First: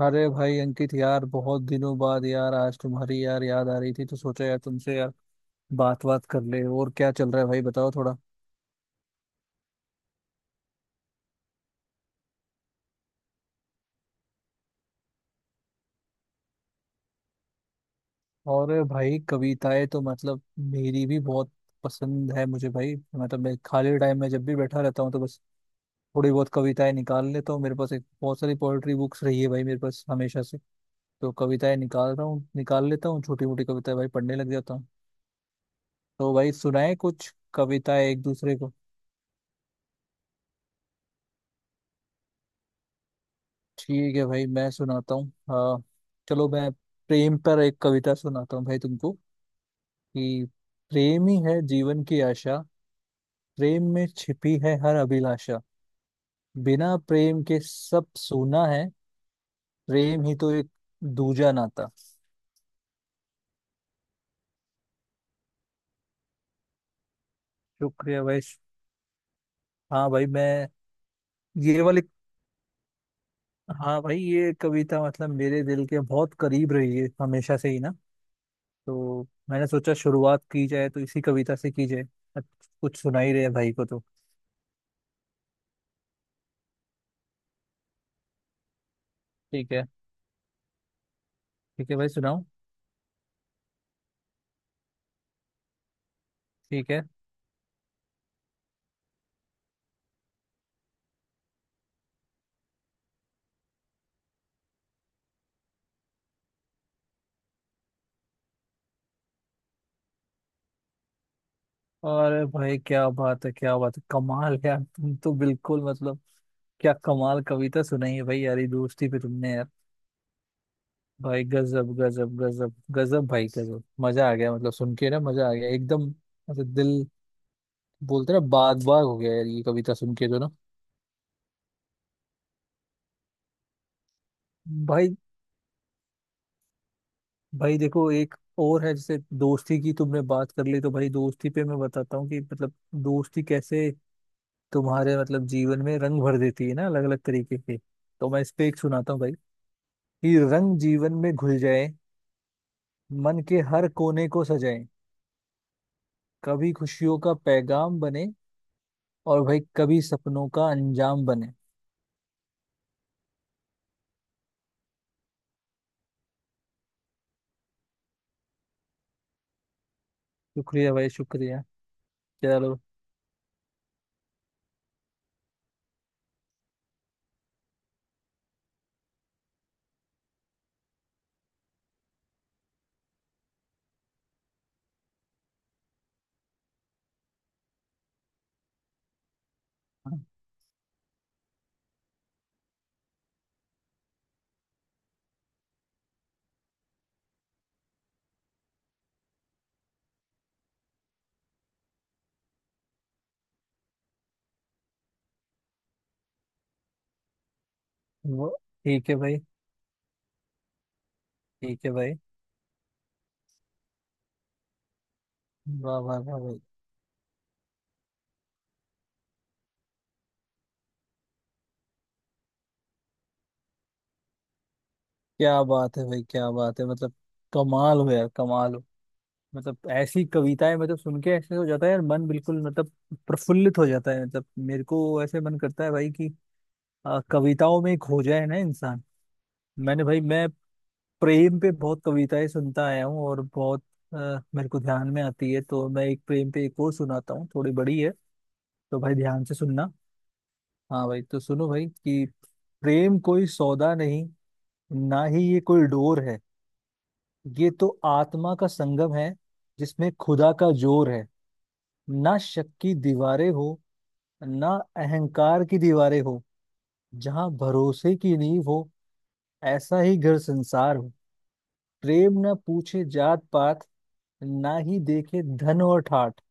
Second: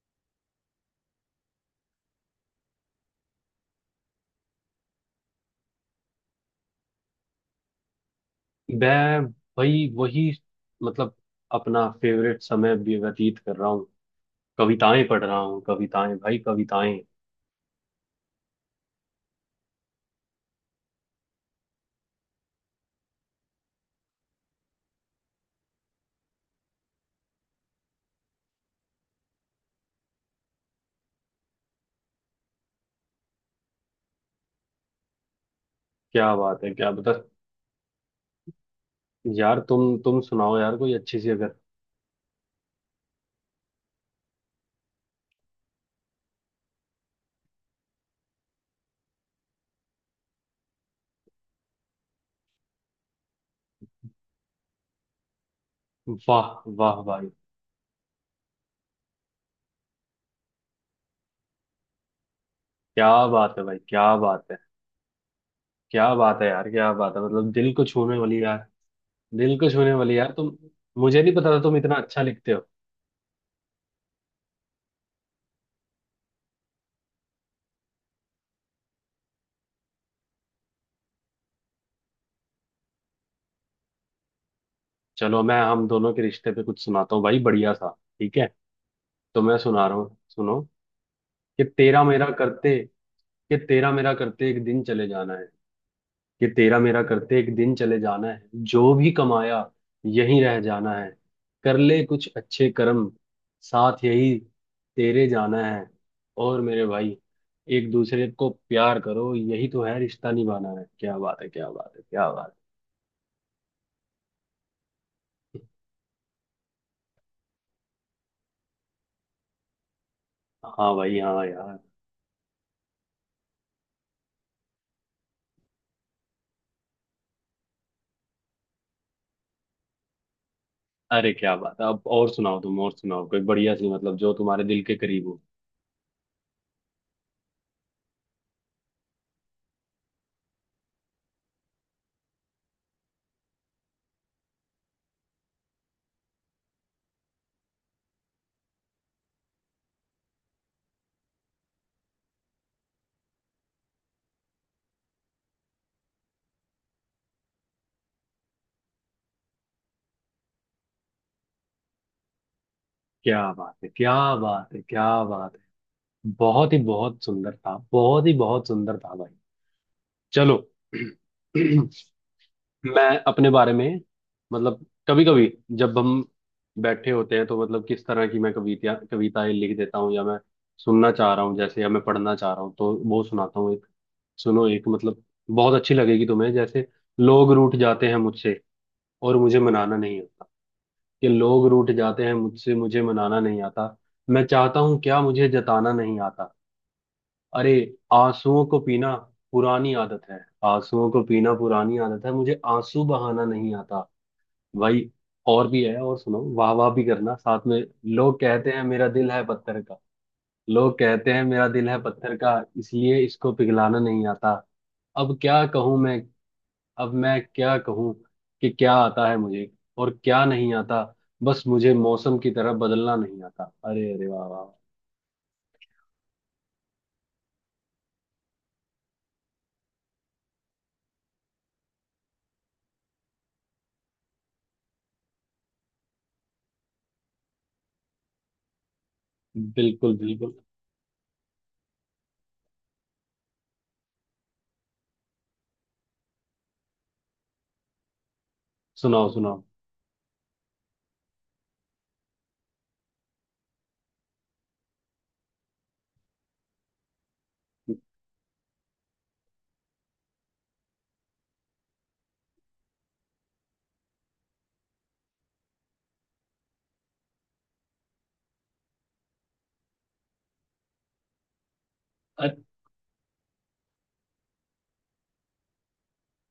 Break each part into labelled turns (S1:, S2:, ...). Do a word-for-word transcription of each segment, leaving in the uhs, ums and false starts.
S1: अरे भाई अंकित यार, बहुत दिनों बाद यार आज तुम्हारी यार याद आ रही थी तो सोचा यार तुमसे यार बात बात कर ले। और क्या चल रहा है भाई? बताओ थोड़ा।
S2: मैं भाई वही मतलब अपना फेवरेट समय भी व्यतीत कर रहा हूँ। कविताएं पढ़ रहा हूँ, कविताएं भाई, कविताएं।
S1: और भाई, कविताएं तो मतलब मेरी भी बहुत पसंद है मुझे भाई। मतलब मैं खाली टाइम में जब भी बैठा रहता हूँ तो बस थोड़ी बहुत कविताएं निकाल लेता हूँ। मेरे पास एक बहुत सारी पोएट्री बुक्स रही है भाई मेरे पास हमेशा से। तो कविताएं निकाल रहा हूँ, निकाल लेता हूँ छोटी मोटी कविताएं भाई, पढ़ने लग जाता हूँ। तो
S2: क्या
S1: भाई
S2: बात है, क्या
S1: सुनाए
S2: बता।
S1: कुछ कविताएं एक दूसरे को।
S2: यार तुम तुम सुनाओ यार कोई अच्छी सी अगर।
S1: ठीक है भाई, मैं सुनाता हूँ। हाँ, चलो मैं प्रेम पर एक कविता सुनाता हूँ भाई तुमको। कि प्रेम ही है जीवन की आशा, प्रेम में छिपी है हर अभिलाषा।
S2: वाह
S1: बिना
S2: वाह भाई,
S1: प्रेम के सब सूना है, प्रेम ही तो एक दूजा नाता।
S2: क्या बात है भाई, क्या बात है, क्या बात है यार, क्या बात है। मतलब दिल को छूने
S1: शुक्रिया भाई।
S2: वाली यार, दिल को छूने
S1: हाँ
S2: वाली
S1: भाई
S2: यार तुम।
S1: मैं,
S2: मुझे नहीं पता था तुम
S1: ये
S2: इतना
S1: वाली।
S2: अच्छा लिखते हो।
S1: हाँ भाई, ये कविता मतलब मेरे दिल के बहुत करीब रही है हमेशा से ही ना। तो मैंने सोचा शुरुआत की जाए तो इसी कविता से की जाए। अच्छा, कुछ सुना ही रहे भाई को तो।
S2: चलो मैं हम दोनों के रिश्ते पे कुछ सुनाता हूँ भाई, बढ़िया सा। ठीक है, तो मैं
S1: ठीक
S2: सुना
S1: है।
S2: रहा हूँ, सुनो। कि
S1: ठीक है
S2: तेरा
S1: भाई
S2: मेरा
S1: सुनाओ।
S2: करते, कि तेरा मेरा करते एक दिन चले जाना है। कि तेरा
S1: ठीक
S2: मेरा
S1: है।
S2: करते एक दिन चले जाना है, जो भी कमाया यहीं रह जाना है। कर ले कुछ अच्छे कर्म, साथ यही तेरे जाना है। और मेरे भाई, एक दूसरे को प्यार करो, यही तो है रिश्ता निभाना है। क्या बात है, क्या बात है, क्या
S1: अरे
S2: बात
S1: भाई क्या बात है, क्या बात है! कमाल यार, तुम तो
S2: है।
S1: बिल्कुल मतलब क्या कमाल कविता सुनाई है भाई यार, ये दोस्ती पे तुमने यार।
S2: हाँ भाई, हाँ
S1: भाई
S2: यार।
S1: गजब गजब गजब गजब भाई गजब, मजा आ गया मतलब सुन के ना, मजा आ गया एकदम। मतलब दिल, बोलते ना, बाग बाग हो गया यार ये कविता सुन के तो ना।
S2: अरे क्या बात है। अब और सुनाओ तुम, और सुनाओ कोई बढ़िया सी, मतलब जो तुम्हारे दिल के
S1: भाई,
S2: करीब हो।
S1: भाई देखो एक और है। जैसे दोस्ती की तुमने बात कर ली तो भाई दोस्ती पे मैं बताता हूँ कि मतलब दोस्ती कैसे तुम्हारे मतलब जीवन में रंग भर देती है ना, अलग अलग तरीके के। तो मैं इस पे एक सुनाता हूँ भाई कि रंग जीवन में घुल जाए, मन के हर कोने को सजाए। कभी खुशियों का पैगाम बने और भाई कभी सपनों का अंजाम बने।
S2: क्या बात है, क्या बात है, क्या बात है। बहुत ही बहुत सुंदर था, बहुत ही बहुत सुंदर था भाई। चलो।
S1: शुक्रिया भाई शुक्रिया। चलो
S2: मैं अपने बारे में, मतलब कभी कभी जब हम बैठे होते हैं तो मतलब, किस तरह की मैं कविता कविताएं लिख देता हूँ या मैं सुनना चाह रहा हूँ जैसे, या मैं पढ़ना चाह रहा हूँ, तो वो सुनाता हूँ एक। सुनो एक, मतलब बहुत अच्छी लगेगी तुम्हें जैसे। लोग रूठ जाते हैं मुझसे, और मुझे मनाना नहीं आता। कि लोग रूठ जाते हैं मुझसे, मुझे मनाना नहीं आता। मैं चाहता हूँ क्या मुझे जताना नहीं आता। अरे। आंसुओं को पीना पुरानी आदत है। आंसुओं को पीना पुरानी आदत है, मुझे आंसू बहाना नहीं आता। भाई और भी है, और सुनो, वाह वाह भी करना साथ में। लोग
S1: वो
S2: कहते हैं मेरा
S1: ठीक है
S2: दिल
S1: भाई,
S2: है पत्थर का। लोग कहते हैं मेरा
S1: ठीक
S2: दिल
S1: है
S2: है
S1: भाई।
S2: पत्थर का, इसलिए इसको पिघलाना नहीं आता। अब क्या कहूं
S1: वाह वाह
S2: मैं,
S1: वाह भाई!
S2: अब मैं क्या कहूं, कि क्या आता है मुझे और क्या नहीं आता। बस मुझे मौसम की तरह बदलना नहीं आता। अरे अरे, वाह वाह।
S1: क्या बात है भाई, क्या बात है मतलब कमाल हो यार, कमाल हो। मतलब ऐसी कविताएं मतलब सुन के ऐसे हो जाता है यार मन बिल्कुल, मतलब प्रफुल्लित हो जाता है। मतलब मेरे को ऐसे मन करता है भाई कि आ, कविताओं में खो जाए ना इंसान। मैंने
S2: बिल्कुल
S1: भाई, मैं
S2: बिल्कुल।
S1: प्रेम पे बहुत कविताएं सुनता आया हूँ और बहुत अ, मेरे को ध्यान में आती है तो मैं एक प्रेम पे एक और सुनाता हूँ, थोड़ी बड़ी है तो भाई
S2: सुनाओ
S1: ध्यान से
S2: सुनाओ।
S1: सुनना। हाँ भाई तो सुनो भाई कि प्रेम कोई सौदा नहीं, ना ही ये कोई डोर है। ये तो आत्मा का संगम है, जिसमें खुदा का जोर है। ना शक की दीवारें हो, ना अहंकार की दीवारें हो। जहाँ भरोसे की नींव हो, ऐसा ही घर संसार हो। प्रेम न पूछे जात पात, ना ही देखे धन और ठाट।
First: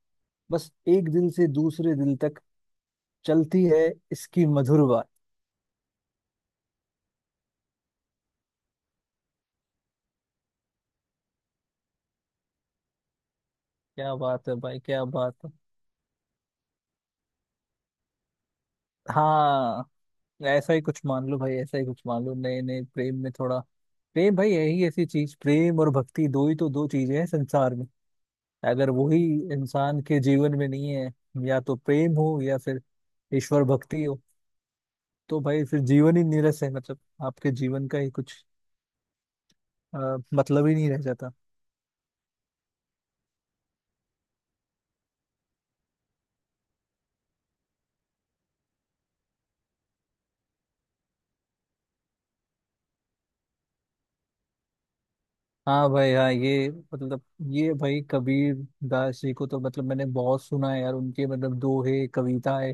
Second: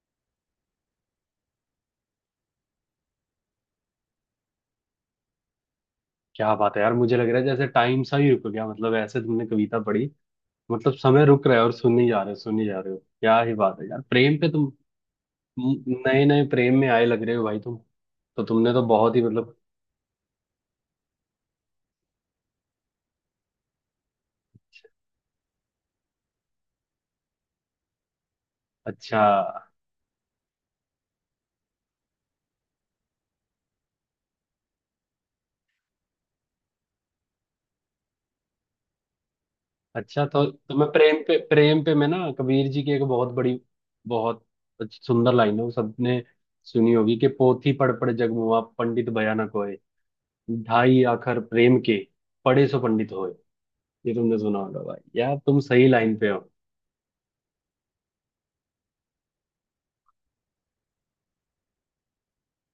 S1: बस एक दिल से दूसरे दिल तक चलती है इसकी मधुर बात।
S2: क्या बात है यार, मुझे लग रहा है जैसे टाइम सा ही रुक गया। मतलब ऐसे तुमने कविता पढ़ी, मतलब समय रुक रहा है। और सुनने जा रहे हो, सुनने जा रहे हो, क्या ही बात है यार।
S1: क्या
S2: प्रेम पे
S1: बात है
S2: तुम
S1: भाई, क्या बात है।
S2: नए नए प्रेम में आए लग रहे हो भाई तुम। तो तुमने तो बहुत ही मतलब
S1: हाँ, ऐसा ही कुछ मान लो भाई, ऐसा ही कुछ मान लो, नए नए प्रेम में थोड़ा। प्रेम भाई यही ऐसी चीज, प्रेम और भक्ति दो ही तो दो चीजें हैं संसार में। अगर वही
S2: अच्छा।
S1: इंसान के जीवन में नहीं है, या तो प्रेम हो या फिर ईश्वर भक्ति हो, तो भाई फिर जीवन ही नीरस है। मतलब आपके जीवन का ही कुछ अ,
S2: अच्छा, तो
S1: मतलब ही
S2: तो मैं
S1: नहीं रह
S2: प्रेम
S1: जाता।
S2: पे, प्रेम पे मैं ना कबीर जी की एक बहुत बड़ी बहुत अच्छी सुंदर लाइन है, वो सबने सुनी होगी। कि पोथी पढ़ पढ़ जग मुआ, पंडित भयानक होए। ढाई आखर प्रेम के, पढ़े सो पंडित होए। ये तुमने सुना होगा भाई, यार तुम सही
S1: हाँ भाई
S2: लाइन पे
S1: हाँ,
S2: हो।
S1: ये मतलब ये भाई कबीर दास जी को तो मतलब मैंने बहुत सुना है यार, उनके मतलब दोहे कविताएं,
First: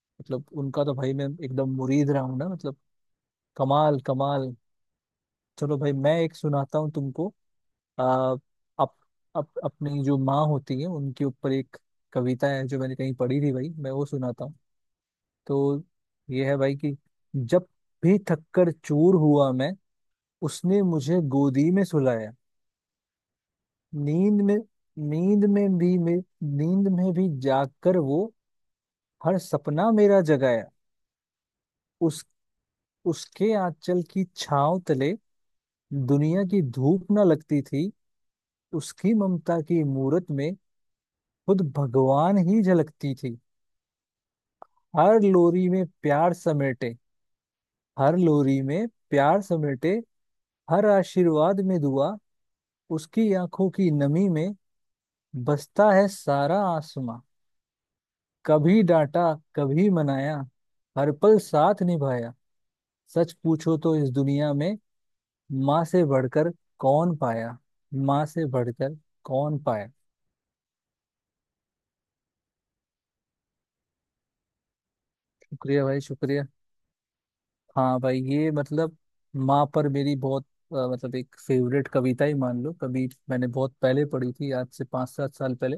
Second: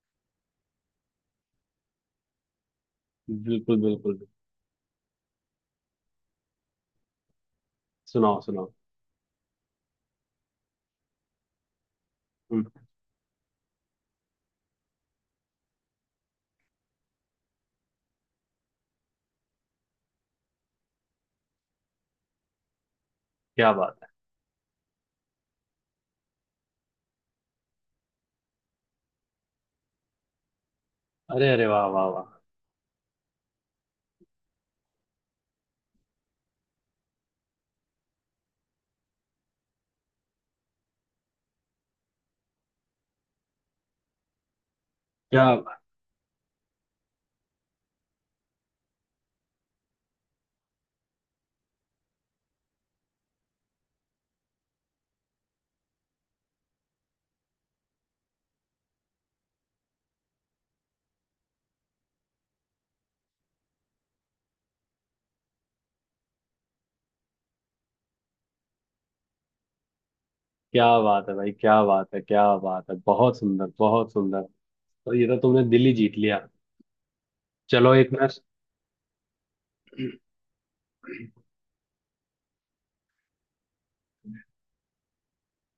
S1: मतलब उनका तो भाई मैं एकदम मुरीद रहा हूँ ना मतलब।
S2: बिल्कुल
S1: कमाल,
S2: बिल्कुल।
S1: कमाल। चलो भाई मैं एक सुनाता हूँ तुमको। आ,
S2: सुनाओ सुनाओ।
S1: अप, अप, अपनी जो माँ होती है उनके ऊपर एक कविता
S2: हम्म,
S1: है जो मैंने कहीं पढ़ी थी भाई, मैं वो सुनाता हूँ। तो ये है भाई कि जब भी थक्कर चूर हुआ मैं, उसने मुझे गोदी में सुलाया।
S2: क्या बात है।
S1: नींद में नींद में भी मे नींद में भी जागकर वो हर सपना मेरा जगाया।
S2: अरे अरे, वाह वाह वाह।
S1: उस उसके आंचल की छांव तले दुनिया की धूप न लगती थी। उसकी ममता की मूरत में खुद भगवान ही झलकती थी। हर
S2: क्या,
S1: लोरी में प्यार समेटे हर लोरी में प्यार समेटे, हर आशीर्वाद में दुआ। उसकी आंखों की नमी में बसता है सारा आसमां। कभी डांटा कभी मनाया, हर पल साथ निभाया। सच पूछो तो इस दुनिया में माँ से बढ़कर कौन पाया? माँ से बढ़कर कौन पाया?
S2: क्या बात है भाई, क्या बात है, क्या बात है। बहुत सुंदर, बहुत सुंदर। तो ये तो तुमने
S1: शुक्रिया
S2: दिल ही
S1: भाई
S2: जीत
S1: शुक्रिया।
S2: लिया। चलो
S1: हाँ
S2: एक
S1: भाई,
S2: मैं।
S1: ये मतलब माँ पर मेरी बहुत अ, मतलब एक फेवरेट कविता ही मान लो। कभी मैंने बहुत पहले पढ़ी थी, आज से पाँच सात साल पहले,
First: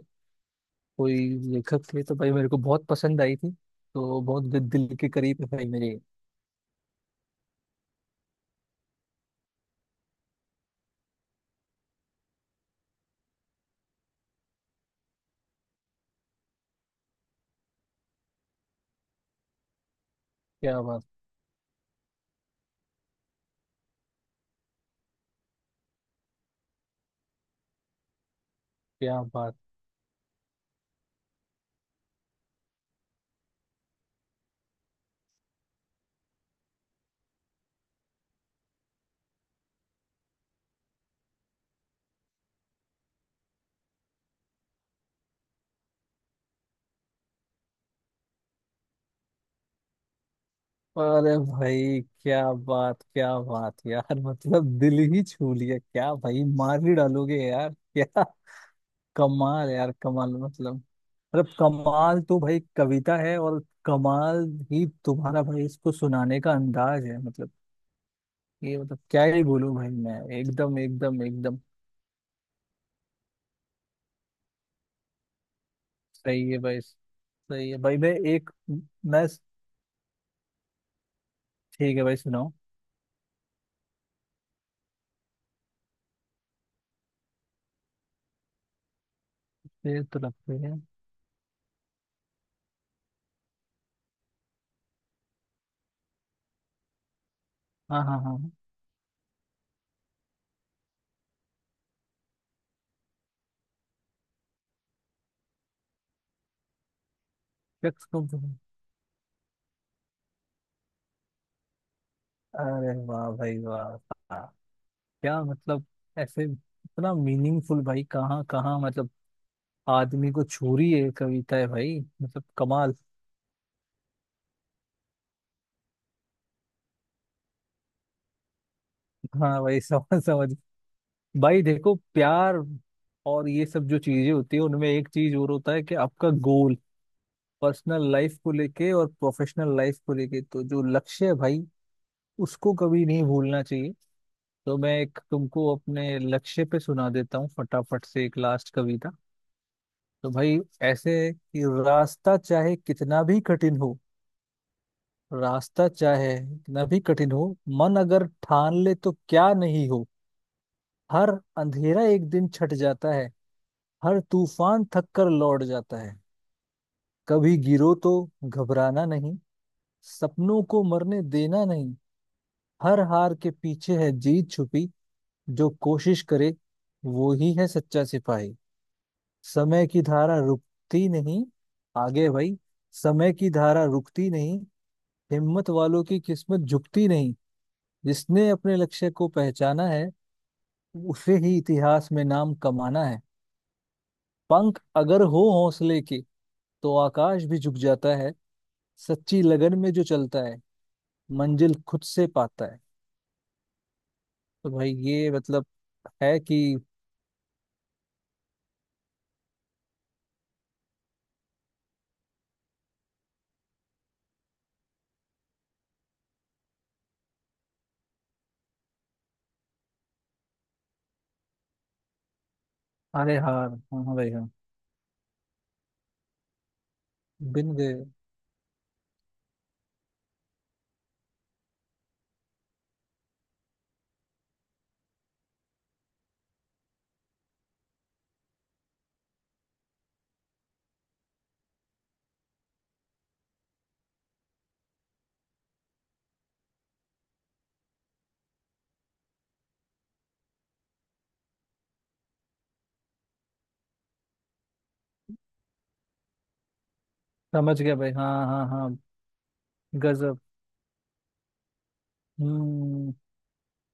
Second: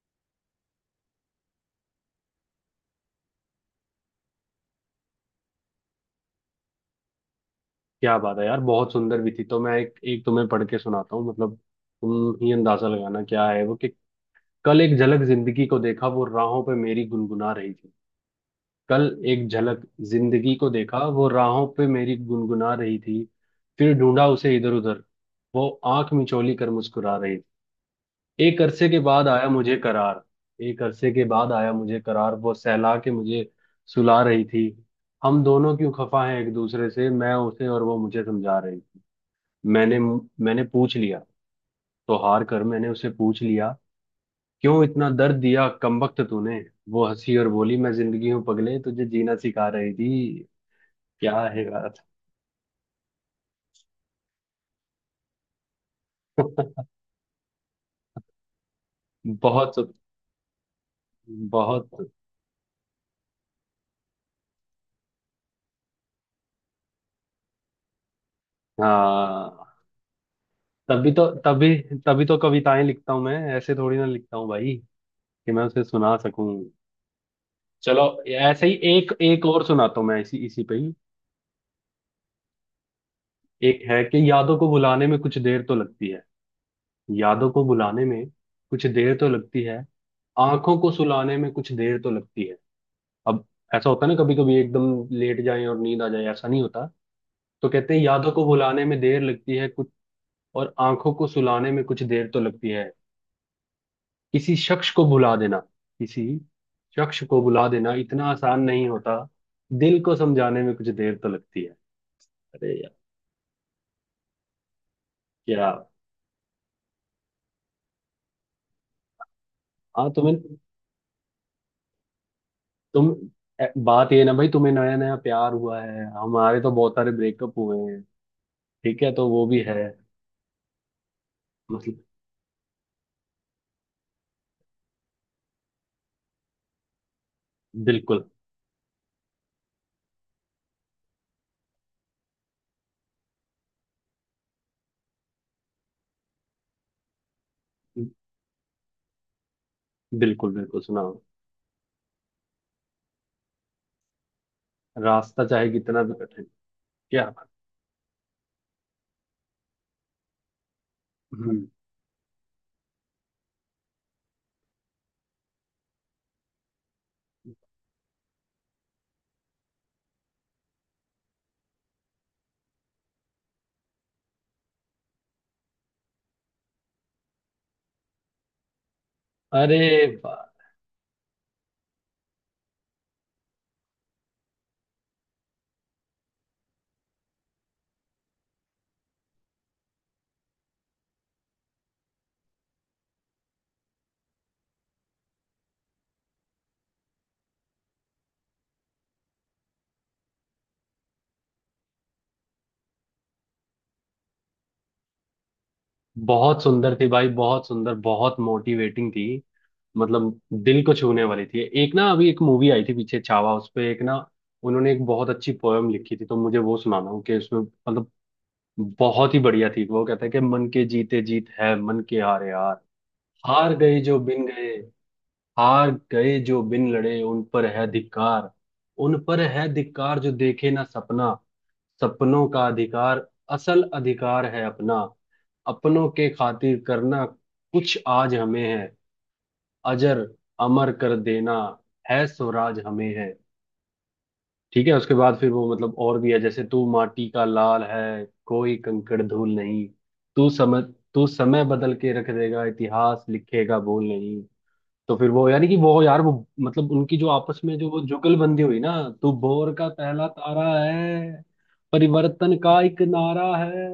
S1: कोई लेखक थे तो भाई मेरे को बहुत पसंद आई थी। तो बहुत दिल दिल के करीब है भाई मेरे।
S2: क्या बात है यार, बहुत सुंदर भी थी। तो मैं एक एक तुम्हें पढ़ के सुनाता हूँ, मतलब तुम ही अंदाजा लगाना क्या है वो। कि कल एक झलक जिंदगी को देखा, वो राहों पे मेरी गुनगुना रही थी। कल एक झलक जिंदगी को
S1: क्या
S2: देखा,
S1: बात,
S2: वो राहों पे मेरी गुनगुना रही थी। फिर ढूंढा उसे इधर उधर, वो आंख मिचोली कर मुस्कुरा रही थी। एक अरसे के
S1: क्या
S2: बाद आया
S1: बात!
S2: मुझे करार, एक अरसे के बाद आया मुझे करार, वो सहला के मुझे सुला रही थी। हम दोनों क्यों खफा हैं एक दूसरे से, मैं उसे और वो मुझे समझा रही थी। मैंने मैंने पूछ लिया, तो हार कर मैंने उसे पूछ लिया, क्यों इतना दर्द दिया कमबख्त तूने। वो हंसी और बोली, मैं जिंदगी हूं पगले, तुझे जीना सिखा रही थी।
S1: अरे
S2: क्या है यार।
S1: भाई क्या बात, क्या बात यार! मतलब दिल ही छू लिया क्या भाई, मार ही डालोगे यार। क्या कमाल
S2: बहुत
S1: यार कमाल, मतलब मतलब
S2: बहुत।
S1: कमाल तो भाई कविता है, और कमाल ही तुम्हारा भाई इसको सुनाने का अंदाज है मतलब। ये मतलब क्या ही बोलूं
S2: हाँ
S1: भाई मैं, एकदम
S2: तभी
S1: एकदम
S2: तो,
S1: एकदम।
S2: तभी, तभी तो कविताएं लिखता हूँ मैं, ऐसे थोड़ी ना लिखता हूँ भाई, कि मैं उसे सुना
S1: सही है
S2: सकूं।
S1: भाई, सही है भाई।
S2: चलो
S1: मैं एक,
S2: ऐसे ही एक,
S1: मैं
S2: एक और सुनाता हूँ मैं, इसी इसी पे ही।
S1: ठीक है भाई सुनाओ।
S2: एक है कि यादों को भुलाने में कुछ देर तो लगती है। यादों को भुलाने में कुछ देर तो लगती है।
S1: ये तो लगती है।
S2: आंखों को सुलाने में कुछ देर तो लगती है। अब ऐसा होता है ना कभी कभी, एकदम लेट जाएं और नींद आ जाए, ऐसा नहीं होता। तो कहते हैं
S1: हाँ हाँ
S2: यादों को
S1: हाँ।
S2: भुलाने में देर लगती है और आंखों को सुलाने में कुछ देर तो लगती है। किसी शख्स को भुला देना, किसी शख्स को भुला
S1: क्या-
S2: देना इतना आसान नहीं होता। दिल को समझाने में कुछ देर तो लगती है। अरे यार,
S1: अरे वाह भाई वाह! क्या
S2: क्या।
S1: मतलब, ऐसे इतना मीनिंगफुल भाई, कहाँ कहाँ मतलब
S2: हाँ
S1: आदमी
S2: तुम्हें,
S1: को छू रही है कविता है भाई, मतलब कमाल।
S2: तुम, ए, बात ये ना भाई, तुम्हें नया नया प्यार हुआ है, हमारे तो बहुत सारे ब्रेकअप हुए हैं। ठीक है, तो वो भी
S1: हाँ
S2: है
S1: भाई समझ समझ। भाई देखो,
S2: मतलब।
S1: प्यार और ये सब जो चीजें होती है उनमें एक चीज और होता है कि आपका गोल, पर्सनल
S2: बिल्कुल
S1: लाइफ को लेके और प्रोफेशनल लाइफ को लेके, तो जो लक्ष्य है भाई उसको कभी नहीं भूलना चाहिए। तो मैं एक तुमको अपने लक्ष्य पे सुना देता हूँ फटाफट से, एक लास्ट कविता। तो
S2: बिल्कुल।
S1: भाई
S2: बिल्कुल
S1: ऐसे
S2: सुनाओ।
S1: कि रास्ता चाहे कितना भी कठिन हो,
S2: रास्ता चाहे
S1: रास्ता
S2: कितना भी
S1: चाहे
S2: कठिन।
S1: कितना भी
S2: क्या
S1: कठिन
S2: बात।
S1: हो, मन अगर ठान ले तो क्या नहीं हो। हर
S2: हम्म।
S1: अंधेरा एक दिन छट जाता है, हर तूफान थक कर लौट जाता है। कभी गिरो तो घबराना नहीं, सपनों को मरने देना नहीं। हर हार के पीछे है जीत छुपी, जो कोशिश करे वो ही है सच्चा सिपाही।
S2: अरे
S1: समय की धारा
S2: वाह।
S1: रुकती नहीं, आगे भाई, समय की धारा रुकती नहीं, हिम्मत वालों की किस्मत झुकती नहीं। जिसने अपने लक्ष्य को पहचाना है, उसे ही इतिहास में नाम कमाना है। पंख अगर हो हौसले के तो आकाश भी झुक जाता है, सच्ची लगन में जो चलता है मंजिल खुद से पाता है। तो भाई ये मतलब है
S2: बहुत
S1: कि
S2: सुंदर थी भाई, बहुत सुंदर, बहुत मोटिवेटिंग थी। मतलब दिल को छूने वाली थी। एक ना अभी एक मूवी आई थी पीछे छावा, उस पे एक ना उन्होंने एक बहुत अच्छी पोयम लिखी थी, तो मुझे वो सुनाना हूँ। कि उसमें मतलब बहुत ही बढ़िया थी। वो कहता है कि मन के जीते जीत है, मन के हारे हार।
S1: अरे हार,
S2: हार गए
S1: हाँ हाँ
S2: जो
S1: भाई
S2: बिन
S1: हाँ।
S2: गए, हार गए जो बिन लड़े, उन पर
S1: बिन
S2: है
S1: गए।
S2: धिक्कार। उन पर है धिक्कार जो देखे ना सपना। सपनों का अधिकार, असल अधिकार है अपना। अपनों के खातिर करना कुछ आज हमें है, अजर अमर कर देना है स्वराज हमें है। ठीक है, उसके बाद फिर वो मतलब और भी है जैसे, तू माटी का लाल है, कोई कंकड़ धूल नहीं। तू समय, तू समय बदल के रख देगा, इतिहास लिखेगा भूल नहीं। तो फिर वो यानी कि वो यार वो मतलब उनकी जो आपस में
S1: समझ
S2: जो
S1: गया
S2: वो
S1: भाई, हाँ
S2: जुगलबंदी
S1: हाँ
S2: हुई
S1: हाँ।
S2: ना। तू भोर का पहला
S1: गजब।
S2: तारा है, परिवर्तन का एक
S1: हम्म।
S2: नारा है।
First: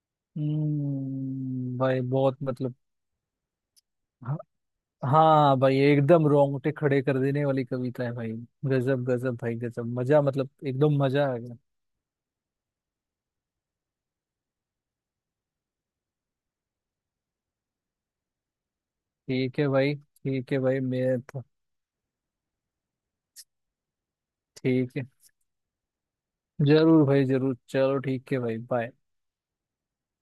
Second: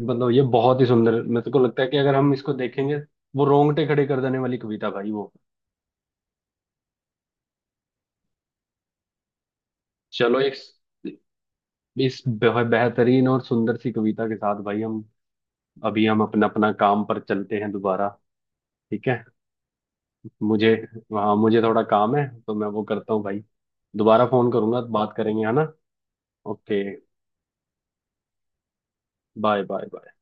S2: मतलब ये बहुत ही सुंदर मेरे को
S1: हम्म
S2: लगता है, कि
S1: भाई,
S2: अगर हम
S1: बहुत
S2: इसको
S1: मतलब।
S2: देखेंगे, वो रोंगटे खड़े कर
S1: हाँ।
S2: देने वाली कविता भाई वो।
S1: हाँ भाई एकदम रोंगटे खड़े कर देने वाली कविता है भाई, गजब गजब भाई गजब मजा,
S2: चलो
S1: मतलब
S2: एक,
S1: एकदम मजा आ गया।
S2: इस बेह- बेहतरीन और सुंदर सी कविता के साथ भाई, हम अभी हम अपना अपना काम पर चलते हैं दोबारा। ठीक है।
S1: ठीक है भाई, ठीक है
S2: मुझे,
S1: भाई मैं
S2: हाँ
S1: तो-
S2: मुझे थोड़ा काम है, तो मैं वो करता हूँ भाई। दोबारा फोन करूंगा,
S1: ठीक है।
S2: बात करेंगे है ना। ओके।
S1: जरूर भाई जरूर, चलो ठीक है भाई, बाय।
S2: Bye bye bye.